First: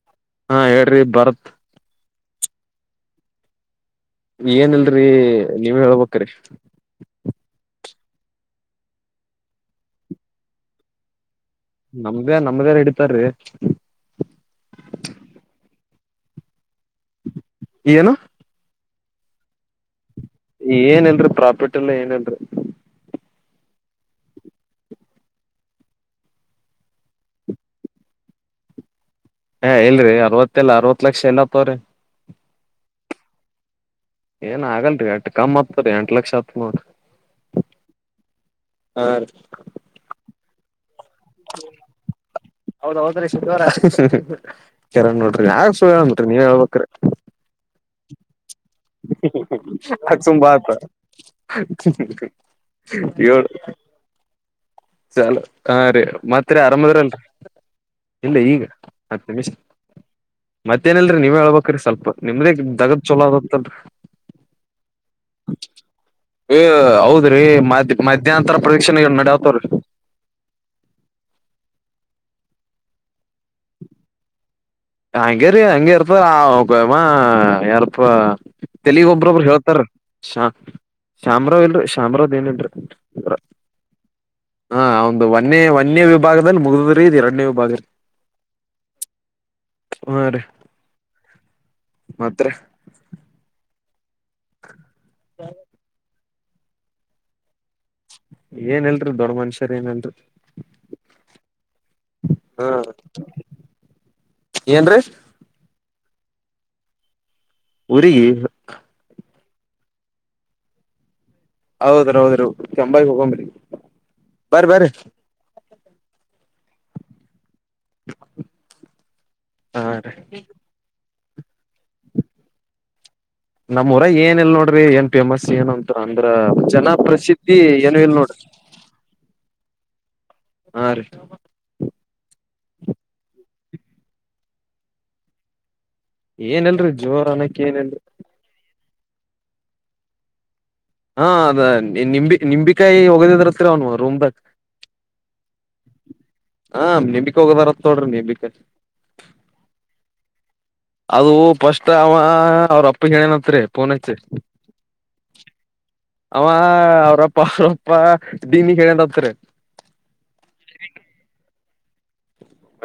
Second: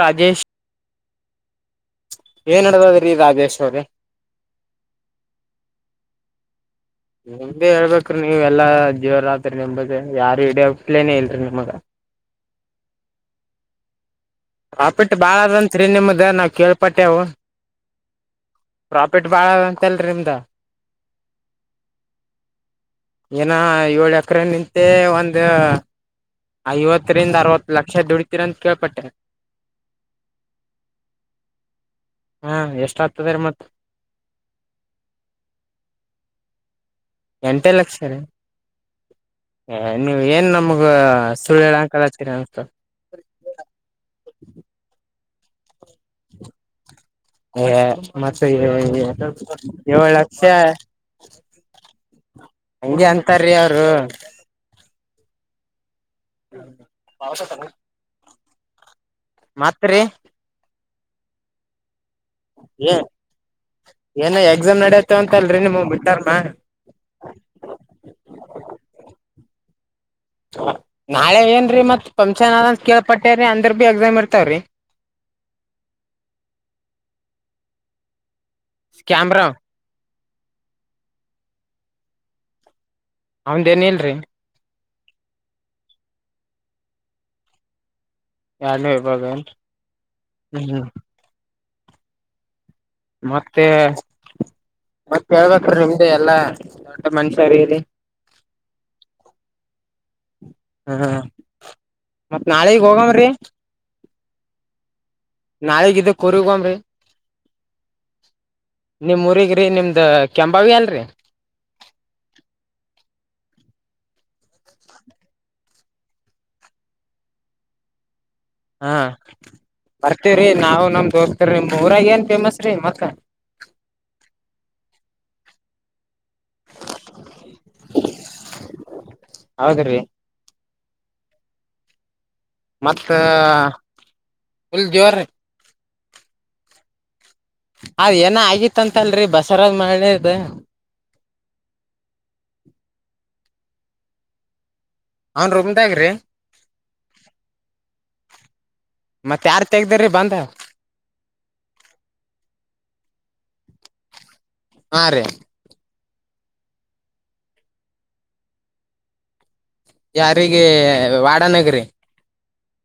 ರಾಜೇಶ್ ಹಾ ಹೇಳ್ರಿ ಬರತ್ ಏನ್ ನಡದದ್ರೀ ರಾಜೇಶ್ ಅವರೆ ಏನಲ್ರಿ ನೀವ್ ಹೇಳ್ಬೇಕ್ರಿ ನಿಮ್ದೇ ಹೇಳ್ಬೇಕೀ ನೀವ್ ಎಲ್ಲಾ ಜೀವರ ರಾತ್ರಿ ನಿಮಗ್ ಯಾರು ಇಡಿಯೋಗ್ಲೇನೆೇ ಇಲ್ರಿ ನೀ ನಮ್ದೇ ನಮ್ದಲ್ಲ ಇಡ್ತಾರೀ ಆಾಫಿಟ್ ಬಾಳ ಅದಂತ್ ರೀ ನಿಮ್ದ ನಾವವು ಕೇಳ್ಪಟ್ಟೆವು್ ಏನು ಪ್ರಾಫಿಟ್ ಬಾಳ ಅಂತಲ್ರಿ ನಿಮ್ದ ಏನನ್ರರಿ ಪ್ರಾಫಿಟ್ ಎಲ್ಲಾ ಏನೇಲ್ರರಿ ಏನ ಏಳು ಎಕರೆ ನಿಂತ ಒಂದು ಐವತ್ತರಿಂದ ಅರವತ್ತು ಲಕ್ಷ ದುಡತಿೀರ ಅಂತ ಕೇಳ್ಪಟ್ಟನೆ ಹಾ ಇಲ್ರಿ ಅರವತ್ತಲ್ಲಾ ಅರವತ್ ಲಕ್ಷ ಏನತ್ತವ್ರೀ ಹಾ ಎಷ್ಟ ಆಗ್ತದೆ ರೀ ಮತ್ತ ಏನ್ ಆಗಲ್ರಿ ಎಟ್ ಕಮ್ಮ್ ಹತ್ರಿ ಎಂಟ ಲಕ್ಷ ಆತ್ ನೋಡ್ರರಿ ಎಂಟೇ ಲಕ್ಷ ರೀ ಹಾ ನೀವ ಏನ್ ನಮಗ [inaudible] ಹೌದೌದ್ರೀ ಶನಿವಾರ ಕಿರಣ್ ನೋಡ್ರಿ ಆ ಟ್ರಿ ನೀವ ಹಳ್ಕ್ರೆ [inaudible] ಮತ್ತೆ ಏಳ್ ಲಕ್ಷ ಹಂಗೆ ಇ ಅಂತಾರೀ ಅವರು ಚಲ ಹಾ ರೀ ಮಾತ್ ಆರಾಮದ್ರಲ್ರಿ ಇಲ್ಲ ಈಗ ಮತ್ತೆ ಮ ಮತ್ರಿ ಮತ್ತೇನಲ್ರರಿ ನೀವೇ ಹೇಳ್ಬೇಕ್ರೀ ಸ್ವಲ್ಪ ನಿಮ್ದೇ ಏ ದಗದ್ ಚಲೋ ಅದ [unintelligible] ಏನ ಎಕ್ಸಾಮ್ ನಡತ್ತವ ಅಂತ ಅಲ್ರರಿ ನಿಮ್ ಮಿಡ್ ಟರ್ಮ್ ಹೌದ್ರಿ ಮಧ್ಯ ಮಧ್ಯ್ಯಾಂತರ ಪರೀಕ್ಷೆ ನಡಾವತ ರ ನಾಳೆ ಏನ್ರೀ ಮತ್ ಪಂಚಾನಾದ ಕೇಳ್ಪಟ್ಟೇ್ರರಿ ಅಂದ್ರ ಬಿ ಎಕ್ಸಾಮ್ ಇರ್ತಾವ್ರಿ ಹಂಗ ಅಂಗರ್ಪ್ಪ ಆ ಯಪ ತೆಲಿಗ್ ಕ್ಯಾಮ್ರಾ ಒಬ್ರೊಬರು ಹೇಳ್ತಾರ ಶ ಶಾಮರಾವ್ ಇಲ್ರಿ ಶಾಮ್ರಾವ ಏನ್ ಇಲ್ರಿ ಅವದೇಏನ್ ಇಲ್ರಿ ಹಾ ಒ್ ಒನ್ೆ ಒನ್ೇ ವಿಭಾಗದಲ್ಲಿ ಮುಗ್ದ್ರೀ ಇದ್ ಎರಡನೇ ವಿಭಾಗ ರೀ ಯಲ ಬಗನ್ ಹ ರ ಮಾತ್ರ ಮತ್ತೆ ಮತ್ತ ಹೇಳ್ಬೇಕ್ರಿ ನಿಮ್ದೇ ಎಲ್ಲಾ. [unintelligible] ಏನ್ ಇಲ್ರಿ ದೊಡ್ಡ ಮನುಷ್ಯರ ಏನ್ ಅಲ್ರಿ. ಹಾ ಮತ್ತ್ ಹಾ ನಾಳಿಗ್ ಹೋಗಮ್ರೀ. ಏನ್ರೀ ನಾಳಿಗ್ ಇದಕ್ಕ ಊರಿಗ್ ಹೋಗಮ್ರೀ. ಊರಿಗಿ. ರಿ ನಿಮ್ದ ಕೆಂಬಾವಿ ಅಲ್ರಿ. ಹೌದ್ರ ಹೌದ್ರಿ ಕೆಂಭಾವಿಗ್ ಹೋಗಮ್ರೀ ಬರ್ರಿ ಬರ್ರಿ. ಹ [unintelligible] ಹಾ ಬರ್ತೀವ್ರಿ ನಾವು ನಮ್ಮ್ ದೋಸ್ತೂರ್ ನಿಮ್ಮ ಊರಾಗ ಏನ್ ಫೇಮಸ್ ರೀ ಮತ್ತ. ನಮ್ ಊರಾಗ ಏನ್ ಇಲ್ ನೋಡ್ರಿ ಏನ್ ಫೇಮಸ್ ಏನಂತ ಅಂದ್ರ ಜನ ಪ್ರಸಿದ್ಧಿ ಏನು ಇಲ್ ನೋಡ್ರಿ. ಹೌದ್ರಿ. ಹಾ ರೀ. ಮತ್ತ ಫುಲ್ ಜೋರೀ. ಏನ್ ಇಲ್ರಿ ಜೋರ ಅನಕ್ ಏನಲ್ರರಿ ಅದ್ ಏನೋ ಆಗಿತ್ತಂತಲ್ರಿ ಬಸವರಾಜ್ ಮಾಳೇದ. ಹಾ ಅದ ನಿಂಬಿ ನಿಂಬಿಕಾಯಿ ವಗದಿದ್ರಂತ್ರಿ ಅವನ ರೂಮ್ದಾಗ್. ಅವನ್ ರೊಮದಾಗ್ರೀ. ಹ ನೀಂಬಿಕಾಯಿ ವಗದಾರತ್ ನೋಡ್ರಿ ನಿಂಬಿಕಾಯಿ. ಹ ಅವೂ ಫಸ್ಟ್ ಅವ ಅವ್ರ ಅಪ್ಪಗ್ ಹೇಳ್ಯಾನತ್ರಿ ಪೊನಚ್ಚಿ. ಹಾ ರೀ. ಅವ ಅವ್ರಪ್ಪ ಅವ್ರಪ್ಪ ಡಿನಿಗ್ಗ್ ಹೇಳ್ಯಾನ್ ಅಂತ್ರಿ. ಯಾರಿಗಿ ವಾರ್ಡ್ ನಗ್ರಿ. [unintelligible]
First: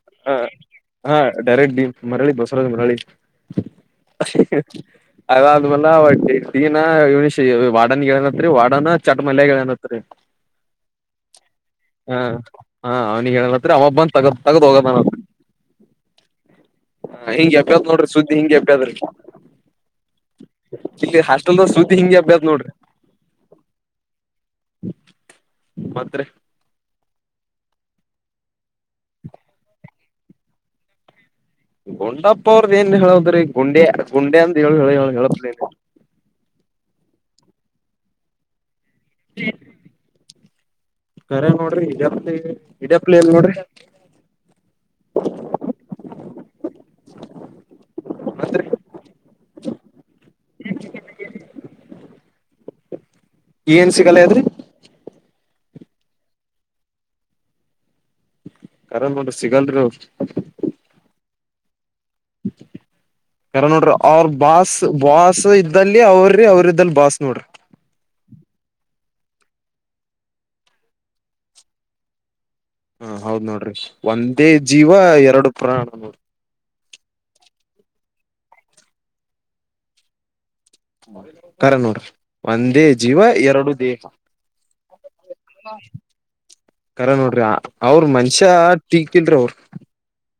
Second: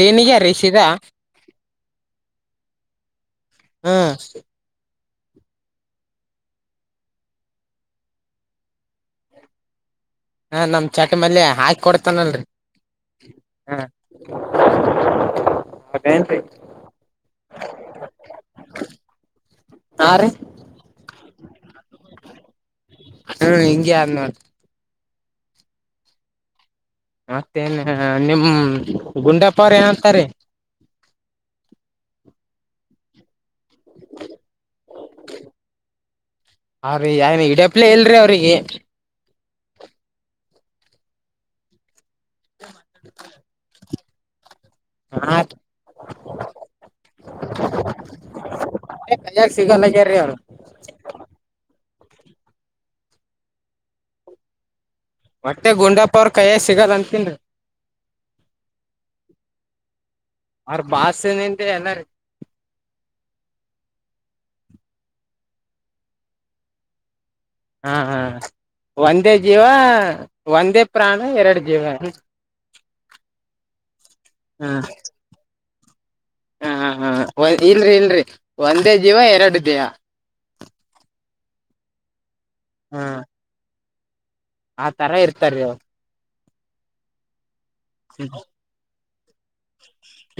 ಡೀನ್ಗ ಹ ರೀ ಸೀದಾ ಹಾ ಡೈರೆಕ್ಟ್ ನ್ ಮರಳಿ ಬಸವರಾಜ್ ಮರಳಿ ಹ್ಮ್ ಅದಾದ್ಮೇನ ವಡ್ಡ್ ಡಿ ಡೀನ್ ಇವ್ನಿಗ್ ಶೀ ವಾರ್ಡ್ನಗ್ ಹೇಳ್ಯನತ್ರಿ ವಾಡನ ಚಟ್ ಮಲ್ಯಗ ಹೇಳ್ಯಾನ್ ಅತ್ತ. ಹಾ ನಮ್ ಚಟ ಮಲ್ಯ ಹಾಕಿ ಹಾ ಕೊಡ್ತಾನಲ್ರಿ. ಹಾ ಅವ್ನಿಗ ಹೇಳ್ಯಾನತ್ರಿ ಹ ಅವ ಬಂದ್ ತಗ ತಗದ್ ವಾಗದ್ದಾನ ಅಂತ್. ಹೌದೇನ್ರಿ ಹ ಹಿಂಗ ಎಬ್ಬ್ಯದ ನೋಡ್ರಿ ಸುದ್ದಿ ಹಿಂಗ ಎಬ್ಬ್ಯದ್ರಿ. ಹಾ ರೀ ಹಾಸ್ಟಲ್ದೋರ್ ಸುದ್ದಿ ಹಿಂಗ ಎಬ್ಬ್ಯದ ನೋಡ್ರಿ. ಹ್ಮ ಹಿಂಗೆ ಆದ ನೋಡ್ರೀ. ಮತ್ರಿ. ಮತ್ತ ಏನ್ ನಿಮ ಗುಂಡಪರ ಏನಂತಾರಿ. ಗುಂಡಪ್ಪ ಅವ್ರದ್ದ ಏನ್ ಹೇಳದ್ರಿ ಗುಂಡ್ಯಾ ಗುಂಡ್ಯಾಂದ ಏನ್ ಹೇಳ ಹೇಳ ಹೇಳ ಹೇಳಪ್ ಏನ್ ಹಾರಿ ಯಾನ್ ಹಿಡಿಯಪ್ಪಲೇ ಇಲ್ರಿ ಅವ್ರಿಗಿ. ಹ್ಮ್ ಕರೆ ನೋಡ್ರಿ ಹಿಡ್ಯಾಪ್ಲಿ ಹಿಡ್ಯಪ್ಲಿಲ್ಲಿ ನೋಡ್ರಿ. ಹಾರಿ. ಮತ್ರಿ ಕೈಯಾಗ ಸಿಗಲ್ಲಾಗ್ಯರೀ ಅವ್ರು. ಏನ್ ಸಿಗಲ್ಲ ಆಗ್ಯದ್ರಿ. ಒಟ್ಟೆ ಗುಂಡಪ್ಪ ಅವ್ರ ಕೈಯಾಗ ಸಿಗಲ್ಲ ಅಂತಿನ್ರೀ. ಖರೆ ನೋಡ್ರಿ ಸಿಗಲ್ರಿ ಅವ್ರು. [unintelligible] ನಿಂತ ರಿ ಅಣ್ಣಾರಿ ಖರೆ ನೋಡ್ರಿ ಅವ್ರ ಬಾಸ್ ಬಾಸ್ ಇದ್ದಲ್ಲಿ ಅವ್ರ್ರಿ ಅವ್ರ ಇದ್ದಲ್ಲಿ ಬಾಸ್ ನೋಡ್ರಿ. ಹಾ ಹಾ ಒಂದೇ ಜೀವ ಒಂದೇ ಪ್ರಾಣ ಎರಡು ಜೀವ. ಹ ಹೌದ್ ನೋಡ್ರಿ ಒಂದೇ ಜೀವ ಎರಡು ಪ್ರಾಣ ನೋಡಿ. ಹಾ ಹ ಇಲ್ರಿ ಇಲ್ರಿ ಒಂದೇ ಜೀವ ಎರಡು ದೇಹಾ. ಖರೆ ನೋಡ್ರಿ ಒಂದೇ ಜೀವ ಎರಡು ದೇಹ. ಆತರ ಇರ್ತಾರಿ ಅವ್ರ. ಕರ ನೋಡ್ರಿ ಅವ್ರ ಮನ್ಷ್ಯ ಟೀಕಿಲ್ರಿ ಅವ್ರ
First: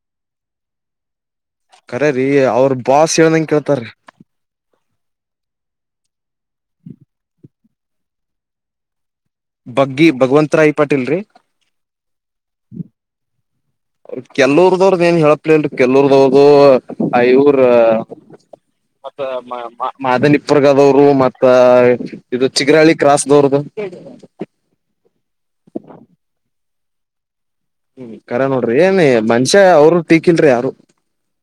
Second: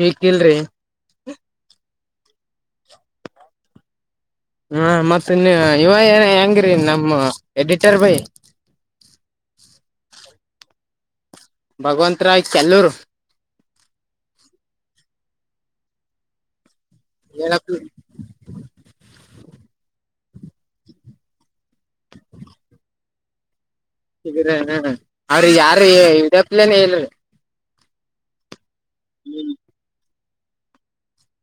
ಈಕಲ್ರಿ ಕಖರರಿೀ ಅವ್ರ ಬಾಸ್ ಹೇಳದಂಗ ಕೇಳ್ತಾರ ಹಾ ಮತ್ತ ನೀ ಇವ ಏನ ಹೆಂಗರಿ ನಮ್ಮ ಎಡಿಚರ್ ಭೈ ಬಗ್ಗಿ ಭಗವಂತ ರಾಯಿ ಪಾಟೀಲ್ ರರಿ ಭಗವಂತ ರಾಯ್ ಚಲ್ಲೂರು ಅವ ಕೆಲ್ವರ್ದವ್ರದ ಏನ್ ಹೇಳಪ್ಲಲ್ ಕೆಲರ್ದವ್ರ್ದ ಐವರ ಹೇಳಪ್ಪ ಮ ಮಾದನಿಪುರ್ಗದವರು ಮತ್ ಇದು ಚಿಕ್ಕರಹಳ್ಳಿ ಕ್ರಾಸ್ ದೋರ್ದುು ಹಗ್ರ ಅವ್ರ ಯಾರು ಇದಪ್ಲನ ಹೇಳಲ್ರಿ ಹ್ಮ್ ಕರ ನೋಡ್ರಿ ಏನ್ ಮನ್ಷ್ಯ ಅವರು ಟೀಕಿಲ್ರಿ ಯಾರು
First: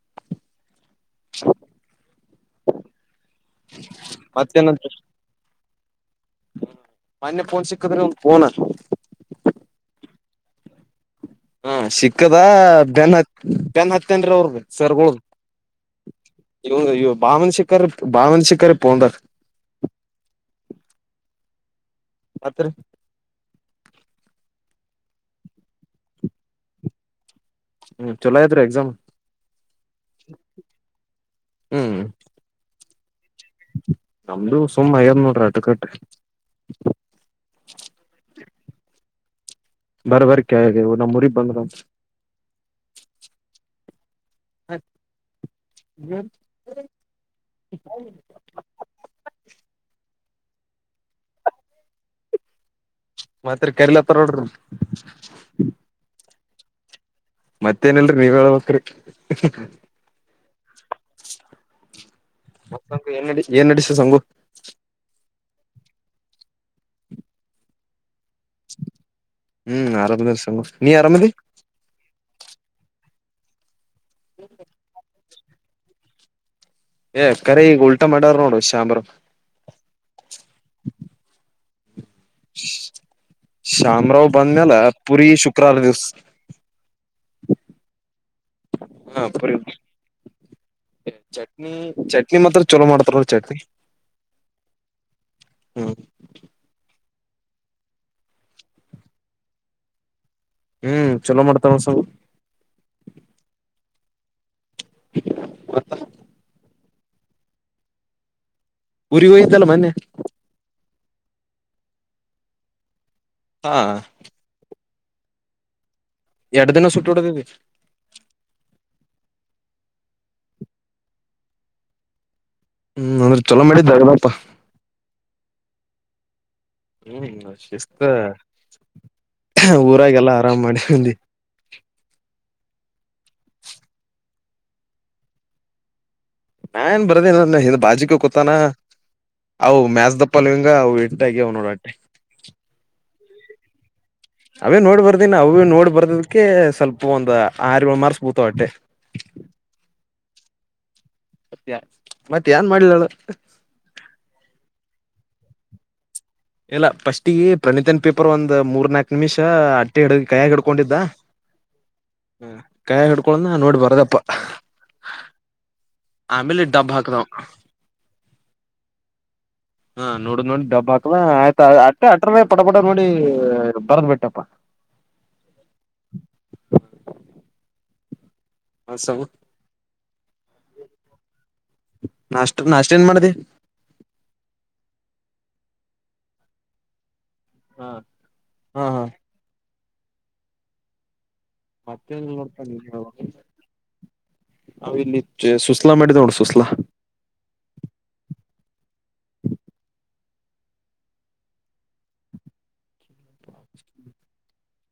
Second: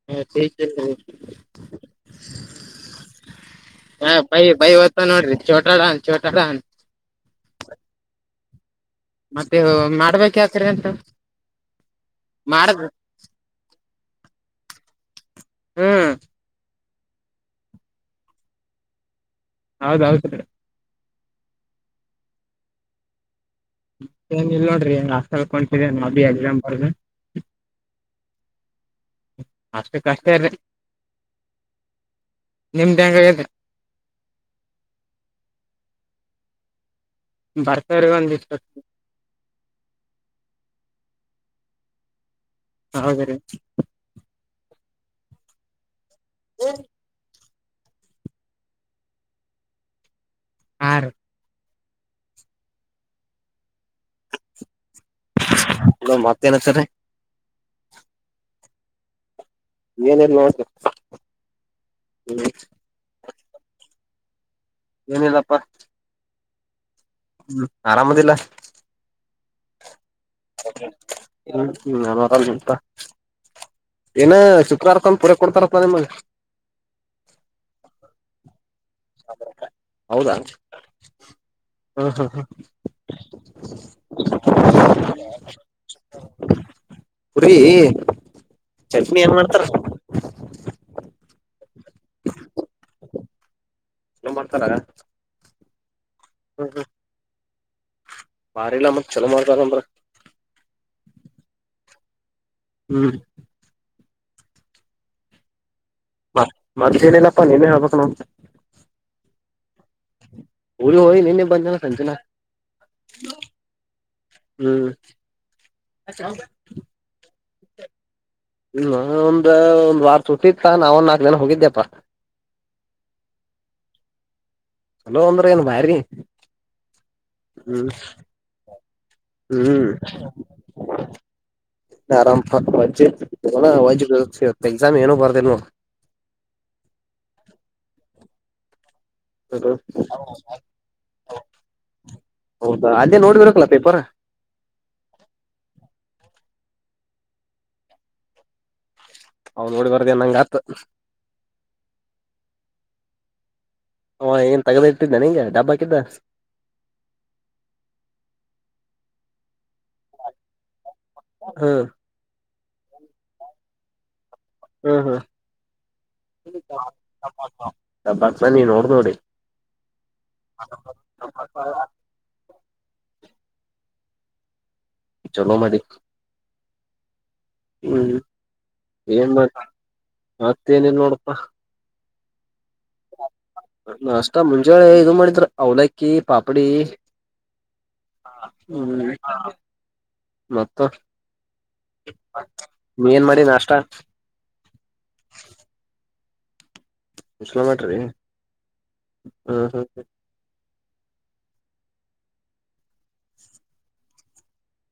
ಹಾ ಸ ಹಾ ಬೈ ಬೈ ಮತ್ತೇನಂತ ತ ನೋಡ್ರಿ ಚೋಟಾಡನ್ ಚೋಟಾಡ ಅನ್ ಮನ್ಯ ಪೋನ್ಸಿಕದು ಮತ್ತೆ ಮಾಡ್ಬೇಕ ಯಾಕ್ರ ಅಂತ ಹಾ ಸಿಕ್ಕದ ಮಾಡದ್ ಬೆನ್ ಹತ್ ಬೆನ್ ಹತ್ತನ್್ರಿ ಅವ್ರ ಸವರ್ಗಳ ಹ್ಮ್ ಇ ಭಾವನ ಶಿಕಾರಿ ಭಾವನ ಶಿಕಾರಿ ಪೋೊಂಡರ್ ಹೌದ ಹೌತ ಅತ್ರ ಮ ಏನ್ ಇಲ್ ನೋಡ್ರಿ ಹೆಂಗ್ ಆ ಕಲ್ಕೊತಿದೆ ನಾ ಬಿಿ ಎಕ್ಸಾಮ್ ಬರ್ದು ಹ್ಮ್ ಚೊಲೋ ಐತ್ರಿ ಎಕ್ಸಾಮ್ ಅಷ್ಟು ಕಷ್ಟ ಇರಿ ಹ್ಮ್ ನಿಮ್ದ ಹೆಂಗ ನಮ್ದು ಸುಮ್ಮ ದ ನೋಡ್ರ ಅಟಕಟೆ ಬರ್ತಾರ ಒಂದ ಇಟ್ಟ ಬರ ಬರ್ ಕಿದೆವು ನಮ್ಮ್ ರಿಗ್ ಬಂದ್ರ ಹೌದ ರೀ ಹ ಹ್ಮ [unintelligible] ಆ ಮತ್ತರಿ ಕರಿಲತ್ತಾರ ನೋಡ್ರಿ ತನ ಸರ ಮತ್ತೇನಲ್ರಿ ನೀವ್ ಹೇಳ್ಬೇಕಕ್್ರಿ ನ ನ ಮ ಸಂಗು ಏನ್ ನಡಿ ಏನ್ ನಡಸು ಸಂಘು ಲ್ಲಪ್ಪ ಹ್ಮ್ ಆರಾಮದಿಲ್ಲ ಹ್ಮ್ ಆರ ನಮ್ಮ ಹೌಲ್ ಉಂತ ಏನ ಶುಕ್ರವಾರಕ್ಕಂದು ಪೂರ ಕೊಡ್ತಾರಪ್ಪ ನಿಮ್ಮಗೆ ಏ ಕರ ಈಗ ಉಲ್ಟಾ ಮಾಡವ್ ನೋಡು ಶ್ಯಾಮರಾವ್ ಹೌದಾ ಹ್ಮ ಹಾ ಹಾ ಶ್ಯಾಮರಾವ್ ಬಂದ್ಮ್ಯಾಲ ಪುರಿ ಶುಕ್ರವಾರ ದಿವ್ಸ ಪುರಿೀ ಚಟ್ನಿ ಏನ್ ಮಾಡ್ತಾರ ಹ ಚ ಚಟ್ನ ಚಟ್ನಿ ಮಾತ್ರ ಚಲೋ ಮಾಡ್ತಾರಲ್ ಚಟ್ನಿ ಚಲೋ ಹ್ಮ್ ಹ್ಮ ಹ್ಮ ಬಾರಿಲ್ಲ ಮತ್ ಚಲೋ ಮಾಡ್ತಾರಂದ್ರ ಹ್ಮ್ ಚಲೋ ಮಾಡ್ತಾವಸ ಹ್ಮ್ ಮತ್ತ. ಮತ್ ಮತ್ತೇನಿಲ್ಲಪ್ಪಾ ನೀನೆೆ ಹೇಳ್ಬೇಕ್ ನೋಡ್. ಊರಿಗ್ ಹೋಗಿದ್ದಲ್ಲ ಮೊನ್ನೆ. ಊರಿಗ್ ಹೋಗಿ ನೆನ್ನೆ ಬಂದ್ನೋ ಸಂಜೆನ. ಹಾ. ಹ್ಮ್. ಎರಡ್ ದಿನ ಸುಟ್ಟಿ ಹೊಡ್ಡಿದಿ. ನಾನೊಂದ್ ಒಂದ್ ವಾರ್ ಸುಟ್ಟಿ ಇತ್ತ ನಾವ ಒನ್ ನಾಕ್ ದಿನ ಹೋಗಿದ್ದೆಪ್ಪಾ. ಹ್ಮ್ ಅಂದ್ರೆ ಚೊಲೋ ಮಾಡಿ ದಾಗದಪ್ಪಾ. ಚಲೋ ಅಂದ್ರ ಏನ್ ಭಾರಿ. ಹ್ಮ್ ನಿನ್ ಹ್ಮ್ ಶಿಸ್ತಾ. ಹಾ ಊರಾಗೆಲ್ಲ ಆರಾಮ್ ಮಾಡಿ ಬಂದಿ. ಹಾ ಅರಾಮ್ ಪ ವಜ್ಜಿ ಇತ್ತ್ [unintelligible] ಇವತ್ ಎಕ್ಸಾಮ್ ಏನು ಬರ್ದಿಲ್ ನೋಡ್. ತಾನ ನೋಡ್ ಅವು ಮ್ಯಾಚ್ ದಿ ಫಾಲೋಯಿಂಗ್ ಅವು ಎಟಗ್ಯವ್ ನೋಡ್ ಅಟ್ಟೆ. ಹೇ ನೋಡ್ ಬರ್ಬೇಕಲ್ಲ ಪೇಪರ. ಅವೇ ನೋಡ್ ಬರ್ದಿನ, ಅವುವುನ್ ನೋಡ್ ಬರ್ದದಕ್ಕೆ ಸ್ವಲ್ಪ ಒಂದ್ ಆರ್ ಯೋಳ್ ಮಾರ್ಕ್ಸ್ ಬೀಳ್ತವ್ ಅಟ್ಟೆ. ಅವ್ ನೋಡಿ ಬರ್ದ ನಂಗ ಆತ್ ಮತ್ ಏನ್ ಮಾಡ್ಲಿ ಹೇಳ್. ಹಾ ಆವಾ ಏನ್ ದಾಗ್ದ ಇಟ್ಟಿದ್ನ ನಿಂಗೆ ಡಬ್ಬ ಹಾಕಿದ್ದ. ಇಲ್ಲ ಫಸ್ಟಿಗೆ ಪ್ರಣೀತನ್ ಪೇಪರ್ ಒಂದ್ ಮೂರ್ ನಾಕ್ ನಿಮಿಷ ಅಟ್ಟೆ ಹಿಡ್ ಕೈಯಾಗ್ ಹಿಡ್ಕೊಂಡಿದ್ದ. ಹ ಹ. ಹ್ಮ ಕೈಯಾಗ್ ಹಿಡ್ಕೋಳ್ದ್ನ ನೋಡ್ ಬರ್ದಪ್ಪ. ಆಮೇಲೆ ಡಬ್ ಹಾಕದವ [unintelligible] ಹಾ ನೋಡ್ ನೋಡಿ ಡಬ್ ಹಾಕ್ ಆಯ್ತಾ ಅಟ್ಟೆ ಅಟ್ರೇ ಪಟ ಪಟ ನೋಡಿ ಬರ್ದ್ ಬಿಟ್ಟ್. ಹಟ್ಯಾಪ್ಪ. ಚಲೋ ಮಾಡಿಯ್. [unintelligible] ಮತ್ ಏನಿಲ್ ನೋಡಪ್ಪ. [inaudible] ಮಾಡ್ದಿ ಹಾ ನಾಷ್ಟಾ ಮುಂಜಾಳೆ ಇದು ಮಾಡಿದ್ರ ಅವಲಕ್ಕಿ ಪಾಪ್ಡಿ. ಹಾ ಹ್ಮ್ ಹಾ [unintelligible] ಮತ್ತ. ಮತ್ತೆ ಇಲ್ ನೋಡ್ತ ಪಾ ನಿನ್ ನೀ ಏನ್ ಹೇಳ್ಬೇಕ್ ಮಾಡಿ ನಾಷ್ಟ ಅವ ಇಲ್ಲಿ ಜ ಸುಸ್ಲಾ ಮಾಡ ನೋಡ್. ಸುಸ್ಲಾ ಮಾಡಿರಿ ಹ್ಮ ಹ.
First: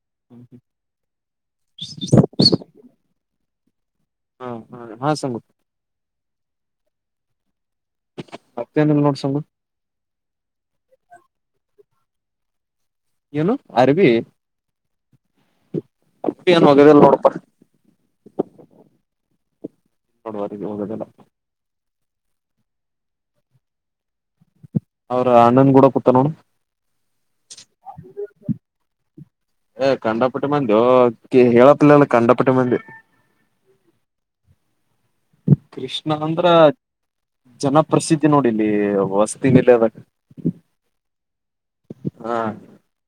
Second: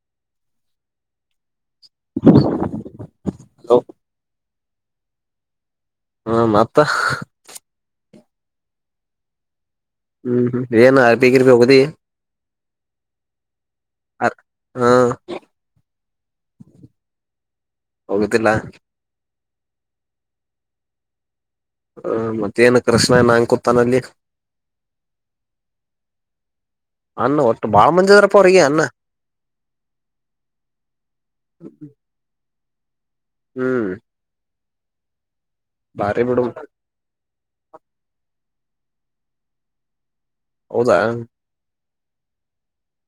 [unintelligible] ಹಲೋ. ಹಾ ಹಾ ಹಾ ಸಂಗು. ಹ್ಮ ಮತ್ತ. ಮತ್ತೇನ್ ಇಲ್ಲ ನೋಡ್ ಸಂಗು. ಹ್ಮ್ ಏನ್ ಅ ಡಿಗ್ರಿ ಮ್ಯಾಗ್ ಓದಿಯಿ. ಏನು. ಆ ಹಾ. [unintelligible] ನೋಡಪ್ಪ. ಹೋಗುದಿಲ್ಲ. ನೋಡುವರಿಗೆ. [inaudible] ಹ ಮತ್ತೇನು ಕೃಷ್ಣ ಏನ್ ಹಂಗ್ ಕೂತನಲ್ಲಿ. ಅವ್ರ ಅಣ್ಣನ್ ಗುಡ ಕುತ್ತಾನ್ ನೋಡ್. ಅನ್ನ ಒಟ್ಟು ಬಾಳ ಮಂದಿ ಅದಾರಪ್ಪ ಅವ್ರಿಗೆ ಅನ್ನ ಏ ಕಂಡಪಟ್ಟ ಮಂದ್ಯೋ ಹೇಳಪ್ಲಲ್ಲ ಕಂಡಪಟ್ಟ ಮಂದಿ. ಹ್ಮ್. ಕೃಷ್ಣ ಬಾರಿ ಬಿಡು ಅಂದ್ರ ಜನಪ್ರಸಿದ್ಧಿ ನೋಡ್. ಇಲ್ಲಿ ವಸ್ತಿನ್ ಇಲ್ಲೇ ಅದ. ಹೌದಾ. ಹಾ.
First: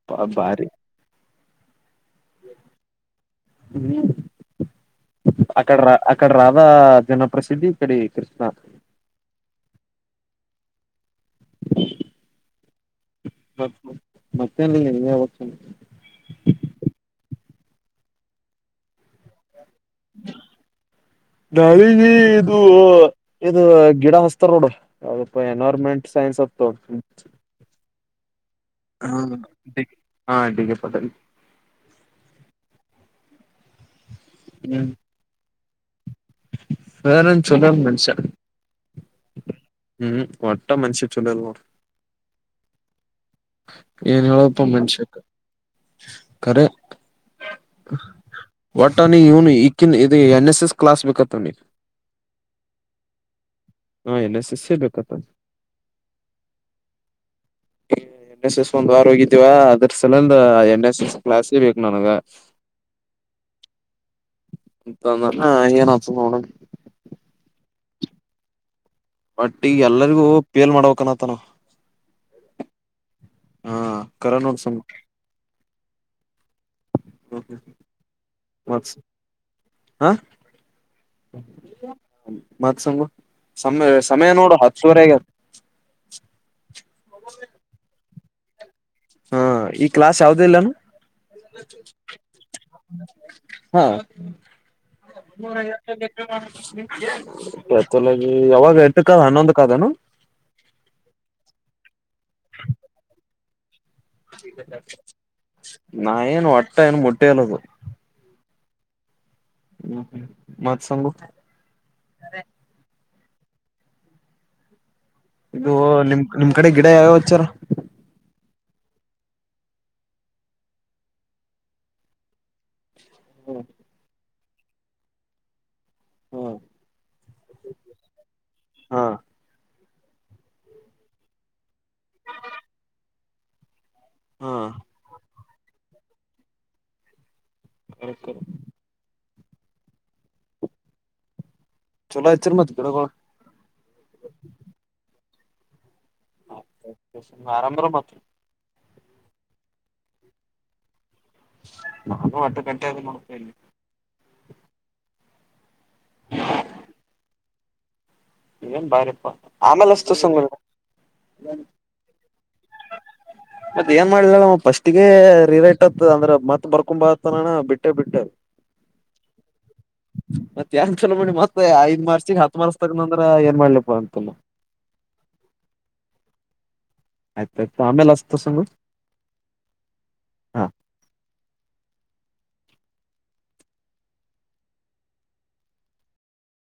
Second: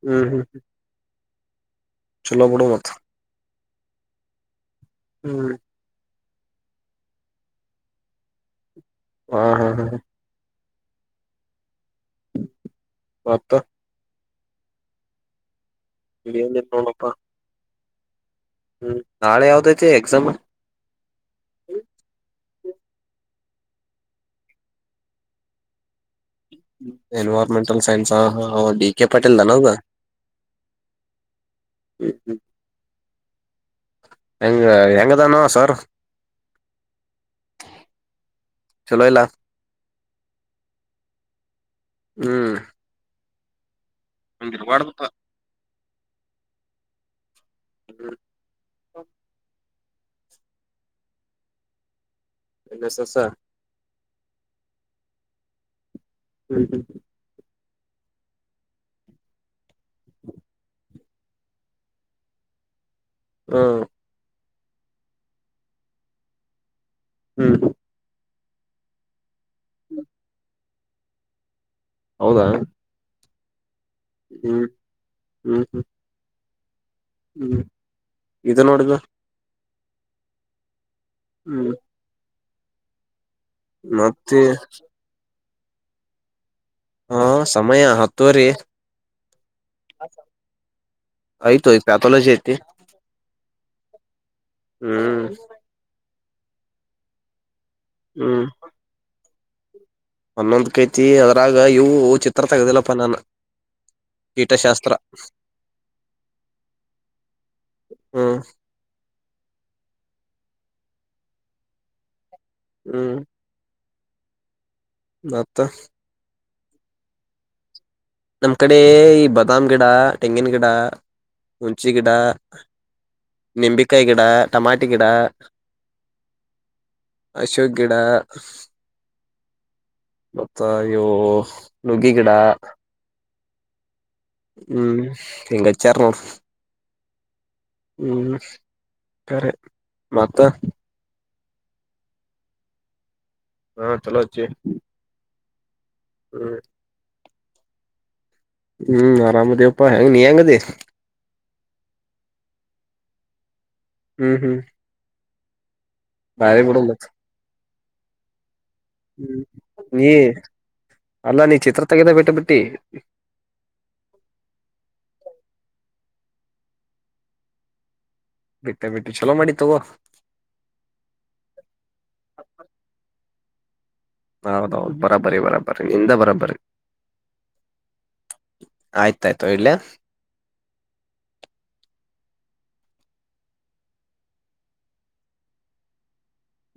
ಹ್ಮ್ ಹ್ಮ್ ಹ್ಮ್ ಬಾರಿ ಚೊಲೊ ಬುಡು ಮತ್ ಹ್ಮ ಆಟ ಆಡ್ರಾ ಇಕಡ ರಾಧಾ ಜನಪ್ರಸಿದ್ಧಿ ಇ ಕಡಿ ಕೃಷ್ಣ ಹಾ ಹಾ ಹಾ ಹ ಹ್ಮ ಹ ಮತ್ತನಿಲ್ಲ ನೀನೆ ಹೇಳಬೇಕ ಎನ್ನಿಲ್ಲ ನೋಡಪ್ಪಾ ಹ್ಮ್ ನಾಳೆ ಯಾವ್ದ ನಾಳಿಗಿ ಇದು ಇದು ಗಿಡ ಹಸ್ತರ ನೋಡು ಇದು ಅಪ್ಪ ಎನ್ವೈರ್ಮೆಂಟ್ ಸೈನ್ಸ್ ಅಂತ ಎನ್ವೈರ್ಮೆಂಟಲ್ ಸೈನ್ಸ್ ಹಾ ಹಾ ಅವ ಡಿ ಕೆ ಹ ಪಾಟೀಲ್ ದನದ ಹ ಡಿಗ್ರಿ ಪ ಹ ಹ್ಮ್ ಹ್ಮ್ ಹೆಂಗ ಹೆಂಗ ಅದನೊ ಸರ ಸರ ಏನ ಚೊಲೋ ಅನ ಮನಷ್ಯ ಚಲೋ ಇಲ್ಲ ಹ್ಮ್ ಒಟ್ಟ ಮನುಷ ಚೂಲೋ ಇಲ್ಲ ನೋಡ ಹ್ಮ್ ಏನ ಹಂಗ ಹೇಳಪ ಮನುಷ್ಯ ಇರಬಾರ್ದಪ್ಪ ಕರೆ ಹ್ಮ್ ವಟ್ಟ ಅವನಿಗ ಇವನ್ ನ ಇದ ಎನ್ ಎಸ್ ಎಸ್ ಕ್ಲಾಸ್ ಬೇಕತ್ತ ಅವನಿಗ ಎ ನ್ ಎಸ ಎಸ ಹಾ ಎನ್ ಎಸ್ ಎಸ್ ಬೇಕ ಅತ್ತ್ ಹ್ಮ್ ಹ್ಮ ಎನ್ ಎಸ್ ಎಸ್ ಒಂದ್ ವಾರ ಹೋಗಿದೀವ ಅದ್ರ ಸಲಂದ ಎನ್ ಎಸ್ ಎಸ್ ಕ್ಲಾಸೆ ಬೇಕ ನನ್ಗ ಹ್ಮ್ ಅಂತ ಅಂದನಾ ಏನ ಆತದ ನೋಡನು ಹ್ಮ್ ಬಟ್ ಈಗ ಎಲ್ಲರಿಗೂ ಪೇಲ ಮಾಡಬೇಕ ಅನ್ನತಾನವ ಹೌದಾ ಕರ ನೋಡ್ ಹ್ಮ್ ಸಂಗು ಹ್ಮ್ ಹ್ಮ್ ಹ್ಮ್ ಇದ ನೋಡ ಮತ್ ಇದು ಹಾ ಹ್ಮ್ ಮತ್ ಸಂಗು ಸಮ ಸಮಯ ಮತ್ತೆ ನೋಡು ಹತ್ತುವರಿ ಆಗ್ಯಾದಾ ಹಾ ಸಮಯ ಹತ್ತುವರಿ ಹಾ ಈಗ ಕ್ಲಾಸ್ ಯಾವ್ದು ಇಲ್ಲೇನು ಆಯ್ತು ಪ್ಯಾಥಾಲಜಿ ಐತಿ ಹಾ ಹ್ಮ್ ಎತ್ತಲಾಗಿ ಯಾವಾಗ ಏಷ್ಟುಕ್ಕ ಅದ ಹನ್ನೊಂದ ಕಾದನು ಹನ್ನೊಂದ ಕೈತಿ ಅದ್ರಾಗ ಇವು ಚಿತ್ರ ತೆಗ್ದಿಲ್ಲಪ್ಪ ನಾನ ನಾ ಏನ ಒಟ್ಟ ಏನ ಮುಟ್ಟೆಲ್ಲದು ಹ್ಮ್ ಹ್ಮ್ ಹ್ಮ್ ಮತ್ ಸಂಗು ಹ್ಮ್ ಮತ್ತ ಇದು ಓ ನಿಮ್ ನಿಮ್ ಕಡಿ ಗಿಡ ಯಾವ್ಯವಚ್ಚಾರ ನಮ್ಮ್ ಕಡೆ ಈ ಬಾದಾಮ್ ಗಿಡ ತೆಂಗಿನ ಗಿಡ ಹುಂಚಿ ಗಿಡ ನಿಂಬಿಕಾಯಿ ಗಿಡ ಟಮಾಟಿ ಗಿಡ ಹ್ಮ್ ಅಶೋಕ್ ಗಿಡ ಹಾ ಮತ್ತ ಇವು ನುಗ್ಗಿ ಗಿಡ ಹಾ ಹ್ಮ್ ಹಿಂಗಚ್ಯಾರ ನೋಡ ಹ್ಮ್ ಕರೆ ಮತ್ತ ಚಲೋ ಅಚಿರ ಮತ್ತ ಕೆಡಗಳ. ಹಾ ಚಲೋ ಹಚ್ಚಿ ಹ್ಮ್. ಬೇಸಾಗಿ ಆರಾಮ ಇದೀರಿ ಅಲ್ಲ ಮತ್ತ. ಹ್ಮ್ ಆರಾಮದಿವಪ್ಪಾ ಹೆಂಗ ನೀ ಹೆಂಗದಿ. ನಾನು ಅಟ್ಟಕ್ಕ ಅಟ್ಟೆ ಇದೀವಿ ನೋಡಪಾ ಇಲ್ಲಿ. ಹ್ಮ್ ಹ್ಮ್. ಬಾರಿ ಬಿಡ್ಡು ಮತ್ತೆ. ಏನು ಬಾರೆಪ ಆಮೇಲೆ ನೀ ಅಚ್ಚತೇನೆ ಸುಮ್ ಇರು. ಅಲ್ಲಾ ನೀ ಚಿತ್ರ ತೆಗೆದ ಬಿಟ್ಟ ಬಿಟ್ಟಿ ಮತ್ತ ಏನ ಮಾಡ್ಲ ಹೇಳು ಫಸ್ಟಗೆ ರಿರೇಟ್ ಅಂತ ಅಂದ್ರ ಮತ್ ಬರ್ಕೊಂಬ ಅಂತಾನ ಅಣ್ಣ ಬಿಟ್ಟೆ ಬಿಟ್ಟೆವ. ಬಿಟ್ಟ ಬಿಟ್ಟಿ ಚಲೋ ಮಾಡಿ ತಗೋ ಮತ್ತೆ ಎಂಗಾ ಚಲೋ ಮಾಡದಿ ಮತ್ತೆ ಐದ ಮಾರ್ಕ್ಸ್ ಗೆ ಹತ್ತು ಮಾರ್ಕ್ಸ್ ತ. ನಾ ಅರಾ ಏನ್ ಮಾಡ್ಲಿಪ್ಪ ಅಂತ. ಹೌದೌದು ಬರಾಬರಿ ಬರಾಬರಿ ನಿಂದ ಬರಾಬರಿ. ಆಯ್ತ ತಗೋಪ್ಪ ಆಮೇಲೆ ಅಚ್ಚತಿನಿ ಸಂಗು. ಹ ಹಾ